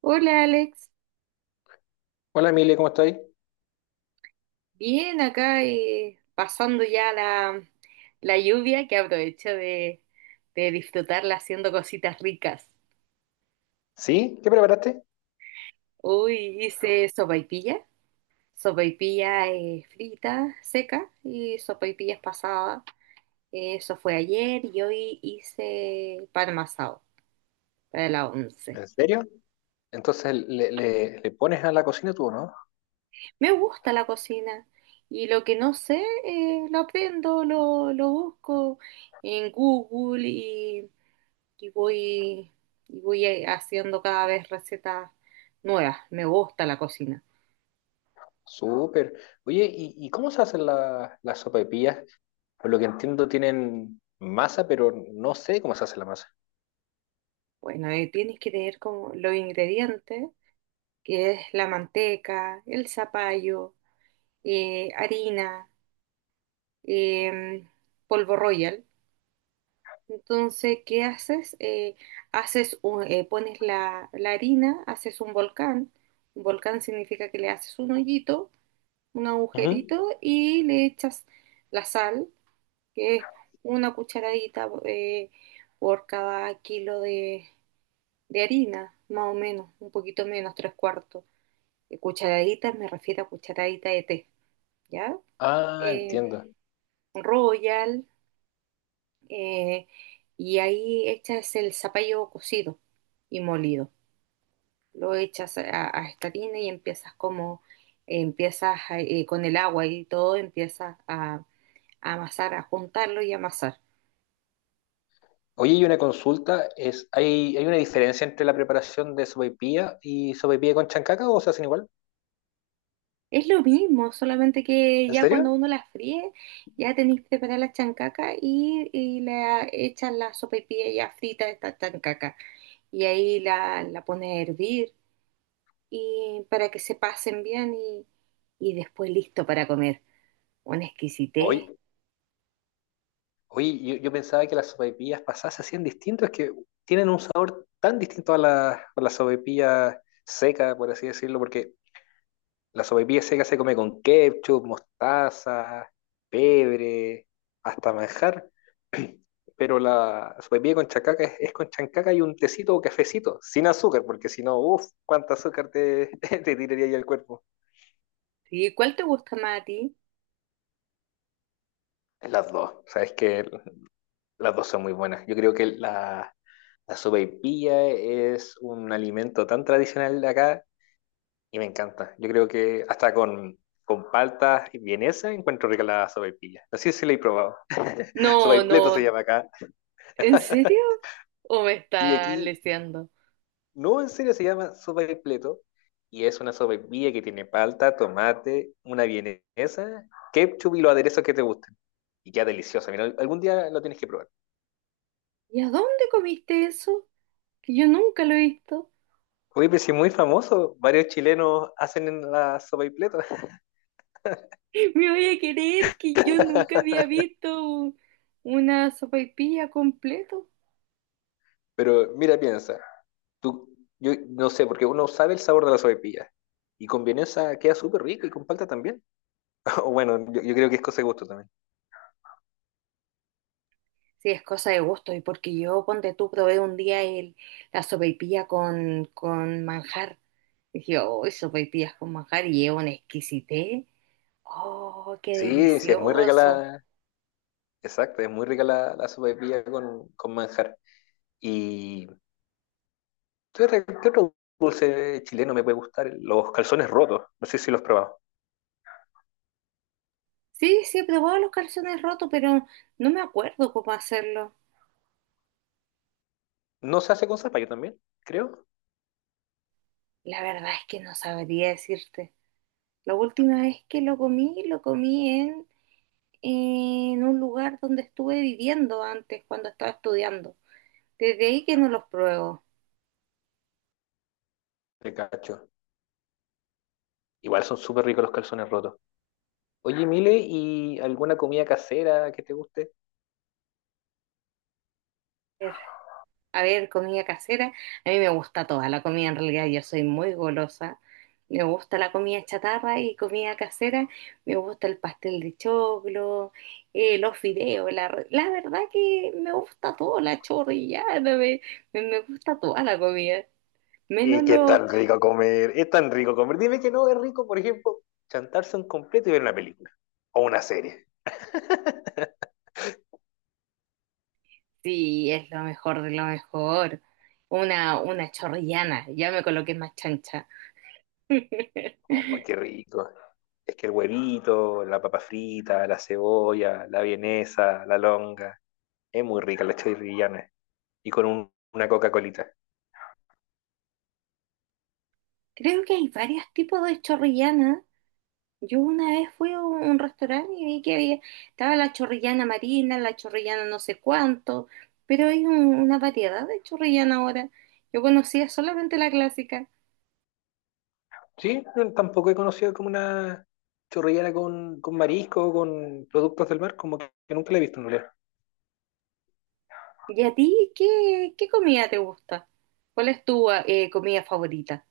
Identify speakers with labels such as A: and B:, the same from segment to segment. A: Hola Alex,
B: Hola Emilia, ¿cómo estáis?
A: bien acá pasando la lluvia que aprovecho de disfrutarla haciendo cositas ricas.
B: ¿Sí? ¿Qué preparaste?
A: Hoy hice sopaipilla, sopaipilla frita, seca y sopaipillas pasadas. Eso fue ayer y hoy hice pan masao para la once.
B: ¿En serio? Entonces le pones a la cocina tú, ¿no?
A: Me gusta la cocina y lo que no sé lo aprendo, lo busco en Google y voy, y voy haciendo cada vez recetas nuevas. Me gusta la cocina.
B: Súper. Oye, ¿y cómo se hacen las sopaipillas? Por lo que entiendo tienen masa, pero no sé cómo se hace la masa.
A: Bueno, tienes que tener como los ingredientes, que es la manteca, el zapallo, harina, eh, polvo royal. Entonces, ¿qué haces? Pones la harina, haces un volcán. Un volcán significa que le haces un hoyito, un
B: Ujú.
A: agujerito y le echas la sal que es una cucharadita por cada kilo de harina, más o menos, un poquito menos, tres cuartos. Cucharadita me refiero a cucharadita de té, ¿ya?
B: Ah,
A: Eh,
B: entiendo.
A: Royal, eh, y ahí echas el zapallo cocido y molido. Lo echas a esta harina y empiezas con el agua y todo, empiezas a amasar, a juntarlo y amasar.
B: Oye, y una consulta, es, ¿hay una diferencia entre la preparación de sopaipilla y sopaipilla con chancaca o se hacen igual?
A: Es lo mismo, solamente que
B: ¿En
A: ya
B: serio?
A: cuando uno la fríe, ya tenéis que preparar la chancaca y la echas la sopaipilla ya frita de esta chancaca. Y ahí la pones a hervir y para que se pasen bien y después listo para comer. Una exquisitez.
B: Oye, Oye, yo pensaba que las sopaipillas pasadas se hacían distintas, es que tienen un sabor tan distinto a la sopaipilla seca, por así decirlo, porque la sopaipilla seca se come con ketchup, mostaza, pebre, hasta manjar, pero la sopaipilla con chancaca es con chancaca y un tecito o cafecito, sin azúcar, porque si no, uff, cuánta azúcar te, te tiraría ahí al cuerpo.
A: ¿Y cuál te gusta más a ti?
B: Las dos, sabes que las dos son muy buenas. Yo creo que la sopaipilla es un alimento tan tradicional de acá y me encanta. Yo creo que hasta con palta y vienesa encuentro rica la sopaipilla. No sé si la he probado.
A: No,
B: Sopaipleto se
A: no.
B: llama acá.
A: ¿En serio? ¿O me
B: Sí,
A: está
B: aquí,
A: leseando?
B: no, en serio se llama sopaipleto y es una sopaipilla que tiene palta, tomate, una vienesa, ketchup y los aderezos que te gusten. Y queda deliciosa. Mira, algún día lo tienes que probar.
A: ¿Y a dónde comiste eso? Que yo nunca lo he visto.
B: Oye, pero sí, muy famoso, varios chilenos hacen en la sopaipileta.
A: Me voy a querer que yo nunca había visto una sopaipilla completo.
B: Pero mira, piensa, tú, yo no sé, porque uno sabe el sabor de la sopaipilla. Y con vienesa queda súper rico y con palta también. O bueno, yo creo que es cosa de gusto también.
A: Sí, es cosa de gusto y porque yo, ponte tú, probé un día la sopaipilla con manjar. Dije, oh, sopaipillas con manjar y es una exquisitez. Oh, qué
B: Sí, sí, es muy rica
A: delicioso.
B: la. Exacto, es muy rica la sopaipilla con manjar. ¿Y qué otro dulce chileno me puede gustar? Los calzones rotos. No sé si los he probado.
A: Sí, sí, he probado los calzones rotos, pero no me acuerdo cómo hacerlo.
B: No se hace con zapallo también, creo.
A: La verdad es que no sabría decirte. La última vez que lo comí en un lugar donde estuve viviendo antes cuando estaba estudiando. Desde ahí que no los pruebo.
B: De cacho. Igual son súper ricos los calzones rotos. Oye, Mile, ¿y alguna comida casera que te guste?
A: A ver, a ver, comida casera. A mí me gusta toda la comida, en realidad yo soy muy golosa. Me gusta la comida chatarra y comida casera. Me gusta el pastel de choclo, los fideos. La verdad que me gusta todo, la chorrillada. Me gusta toda la comida. Menos
B: Es que es
A: los.
B: tan rico comer, es tan rico comer. Dime que no es rico, por ejemplo, chantarse un completo y ver una película o una serie.
A: Sí, es lo mejor de lo mejor. Una chorrillana, ya me coloqué más chancha.
B: Oh, qué rico. Es que el huevito, la papa frita, la cebolla, la vienesa, la longa, es muy rica la chorrillana. Y con una Coca-Colita.
A: Creo que hay varios tipos de chorrillana. Yo una vez fui a un, restaurante y vi que había, estaba la chorrillana marina, la chorrillana no sé cuánto, pero hay una variedad de chorrillana ahora. Yo conocía solamente la clásica.
B: Sí, no, tampoco he conocido como una chorrillana con marisco, con productos del mar, como que nunca la he visto en realidad.
A: ¿Y a ti qué, qué comida te gusta? ¿Cuál es tu comida favorita?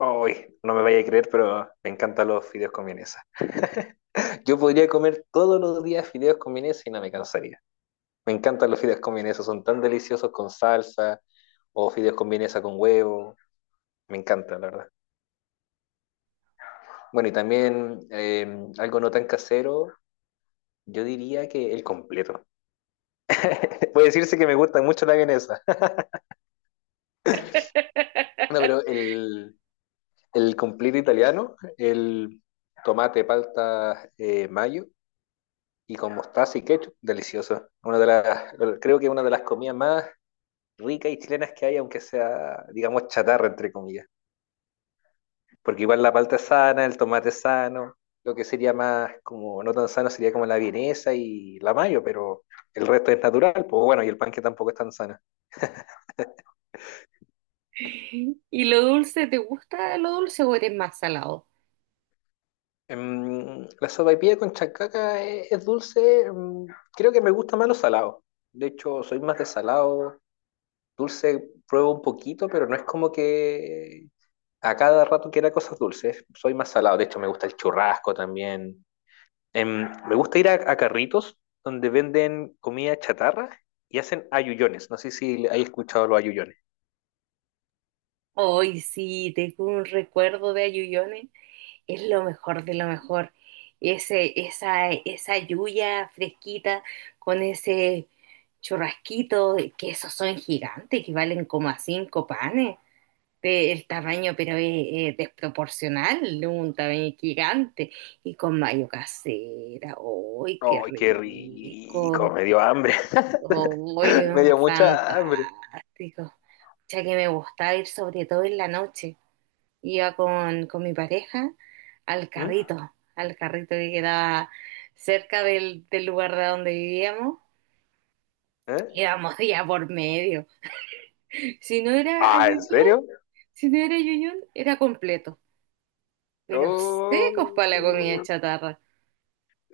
B: Uy, no me vaya a creer, pero me encantan los fideos con vienesa. Yo podría comer todos los días fideos con vienesa y no me cansaría. Me encantan los fideos con vienesa, son tan deliciosos con salsa o fideos con vienesa con huevo. Me encanta, la verdad. Bueno, y también algo no tan casero, yo diría que el completo. Puede decirse que me gusta mucho la vienesa. No, pero el completo italiano, el tomate, palta, mayo y con mostaza y ketchup, delicioso. Una de las, creo que es una de las comidas más ricas y chilenas que hay, aunque sea, digamos, chatarra, entre comillas. Porque igual la palta es sana, el tomate es sano, lo que sería más como, no tan sano sería como la vienesa y la mayo, pero el resto es natural, pues bueno, y el pan que tampoco es tan sano.
A: ¿Y lo dulce, te gusta lo dulce o eres más salado?
B: La sopaipilla con chancaca es dulce, creo que me gusta más lo salado. De hecho, soy más de salado, dulce pruebo un poquito, pero no es como que a cada rato quiera cosas dulces. Soy más salado. De hecho, me gusta el churrasco también. Me gusta ir a carritos donde venden comida chatarra y hacen ayuyones. No sé si hay escuchado los ayuyones.
A: Hoy sí, tengo un recuerdo de Ayuyone, es lo mejor de lo mejor. Ese, esa lluvia fresquita con ese churrasquito, que esos son gigantes, que valen como a cinco panes. El tamaño, pero es desproporcional, un tamaño gigante. Y con mayo casera, ¡ay, qué
B: ¡Ay, qué
A: rico!
B: rico! Me dio hambre.
A: ¡Ay,
B: Me dio mucha hambre.
A: fantástico! Ya que me gustaba ir sobre todo en la noche iba con mi pareja
B: ¿Mm?
A: al carrito que quedaba del lugar de donde vivíamos.
B: ¿Eh?
A: Íbamos día por medio. Si no era a
B: Ah, ¿en
A: Yuyún,
B: serio?
A: si no era Yuyún, era completo. Pero secos para la
B: Oh.
A: comida chatarra.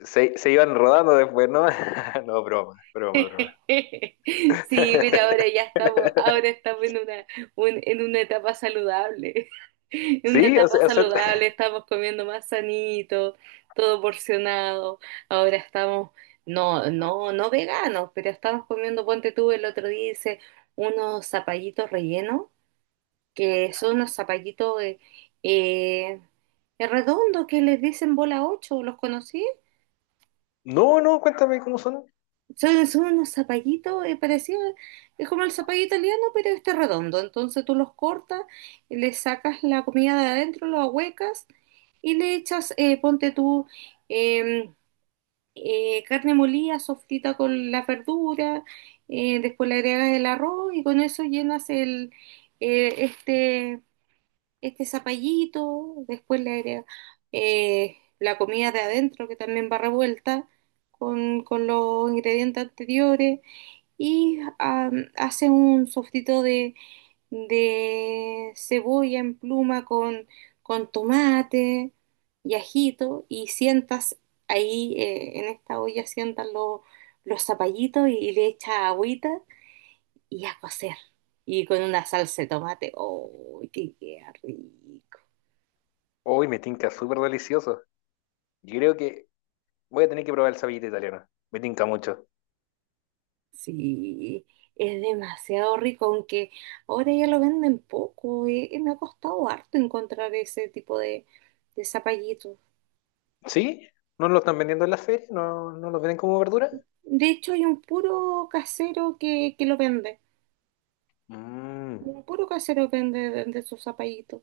B: Se iban rodando después, ¿no? No, broma, broma, broma.
A: Sí, mira, ahora ya estamos, ahora estamos en una, en una etapa saludable. En una
B: Sí,
A: etapa
B: o sea,
A: saludable, estamos comiendo más sanito, todo porcionado. Ahora estamos, no, no, no veganos, pero estamos comiendo, ponte tú, el otro día hice unos zapallitos rellenos, que son unos zapallitos eh, redondos que les dicen bola 8, ¿los conocí?
B: no, no, cuéntame cómo son.
A: Son, son unos zapallitos, parecido, es como el zapallo italiano, pero este redondo. Entonces tú los cortas, le sacas la comida de adentro, lo ahuecas y le echas, ponte tú, eh, carne molida, sofrita con la verdura, después le agregas el arroz y con eso llenas eh, este, este zapallito, después le agregas la comida de adentro que también va revuelta con los ingredientes anteriores y am, hace un sofrito de cebolla en pluma con tomate y ajito y sientas ahí en esta olla, los zapallitos y le echas agüita y a cocer. Y con una salsa de tomate, ¡oh, qué queda rico!
B: Uy, me tinca súper delicioso. Yo creo que voy a tener que probar el sapito italiano. Me tinca mucho.
A: Sí, es demasiado rico, aunque ahora ya lo venden poco, me ha costado harto encontrar ese tipo de zapallitos.
B: ¿Sí? ¿No lo están vendiendo en las ferias? ¿No, no los venden como verdura?
A: De hecho, hay un puro casero que lo vende.
B: Mm.
A: Un puro casero vende de sus zapallitos.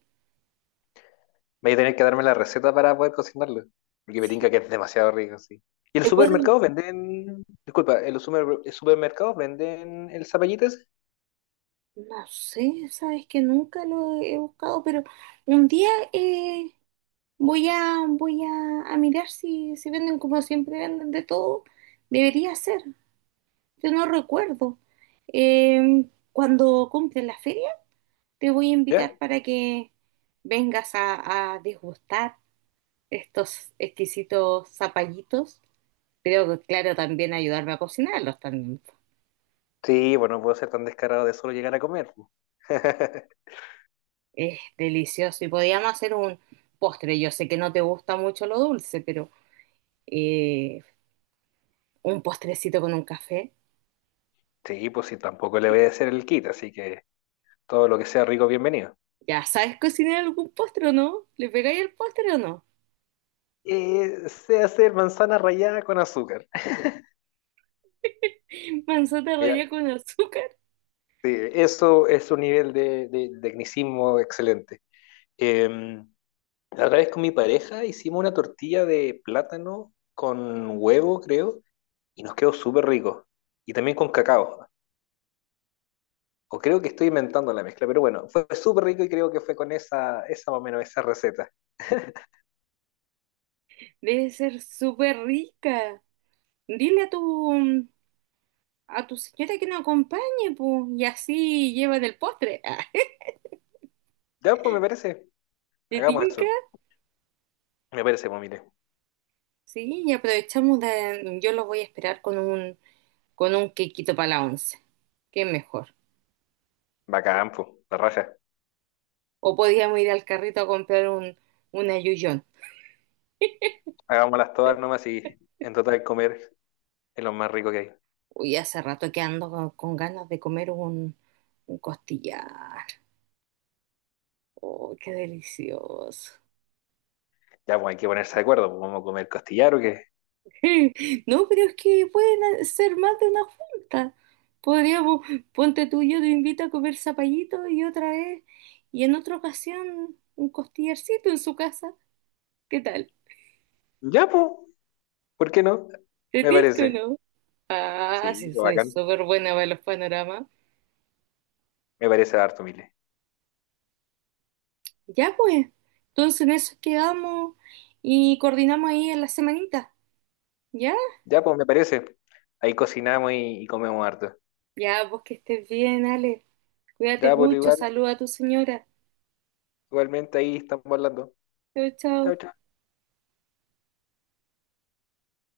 B: Voy a tener que darme la receta para poder cocinarlo. Porque me tinca que
A: Sí.
B: es demasiado rico, sí. ¿Y en los
A: Te puedo,
B: supermercados venden... Disculpa, ¿en los supermercados venden el zapallito ese?
A: no sé, sabes que nunca lo he buscado, pero un día voy a mirar si, si venden como siempre venden de todo. Debería ser, yo no recuerdo. Eh, cuando compren la feria, te voy a
B: ¿Ya?
A: invitar para que vengas a degustar estos exquisitos zapallitos. Creo que, claro, también ayudarme a cocinarlos también.
B: Sí, bueno, no puedo ser tan descarado de solo llegar a comer. Po.
A: Es delicioso. Y podíamos hacer un postre. Yo sé que no te gusta mucho lo dulce, pero eh, un postrecito con un café.
B: Sí, pues sí, tampoco le voy a hacer el kit, así que todo lo que sea rico, bienvenido.
A: ¿Ya sabes cocinar algún postre o no? ¿Le pegáis el postre o no?
B: Se hace manzana rallada con azúcar.
A: Manzana
B: Mira,
A: rallada con azúcar.
B: sí, eso es un nivel de tecnicismo excelente. La otra vez con mi pareja hicimos una tortilla de plátano con huevo, creo, y nos quedó súper rico. Y también con cacao. O creo que estoy inventando la mezcla, pero bueno, fue súper rico y creo que fue con esa, esa más o menos, esa receta.
A: Debe ser súper rica. Dile a tu señora que nos acompañe, pues, y así llevan el postre.
B: Ya, pues me parece,
A: ¿Te
B: hagamos
A: tinca?
B: eso. Me parece, pues mire,
A: Sí, y aprovechamos de... Yo los voy a esperar con un quequito para la once. Qué mejor.
B: bacán, pues, la raja.
A: O podíamos ir al carrito a comprar un ayuyón.
B: Hagámoslas todas nomás y en total comer es lo más rico que hay.
A: Uy, hace rato que ando con ganas de comer un costillar. Oh, qué delicioso.
B: Ya, pues hay que ponerse de acuerdo, pues vamos a comer costillar o qué.
A: No, pero es que pueden ser más de una junta. Podríamos, ponte tú y yo te invito a comer zapallito y otra vez, y en otra ocasión, un costillarcito en su casa. ¿Qué tal?
B: Ya, pues, ¿por qué no?
A: ¿Te
B: Me
A: tinca o
B: parece.
A: no? Ah,
B: Sí,
A: sí,
B: pues,
A: soy
B: bacán.
A: súper buena para los panoramas.
B: Me parece harto, Mile.
A: Ya pues, entonces en eso quedamos y coordinamos ahí en la semanita. ¿Ya?
B: Ya, pues, me parece. Ahí cocinamos y comemos harto.
A: Ya, pues que estés bien, Ale. Cuídate
B: Ya, pues,
A: mucho,
B: igual,
A: saluda a tu señora.
B: igualmente ahí estamos hablando.
A: Chao, chao.
B: Chao, chao.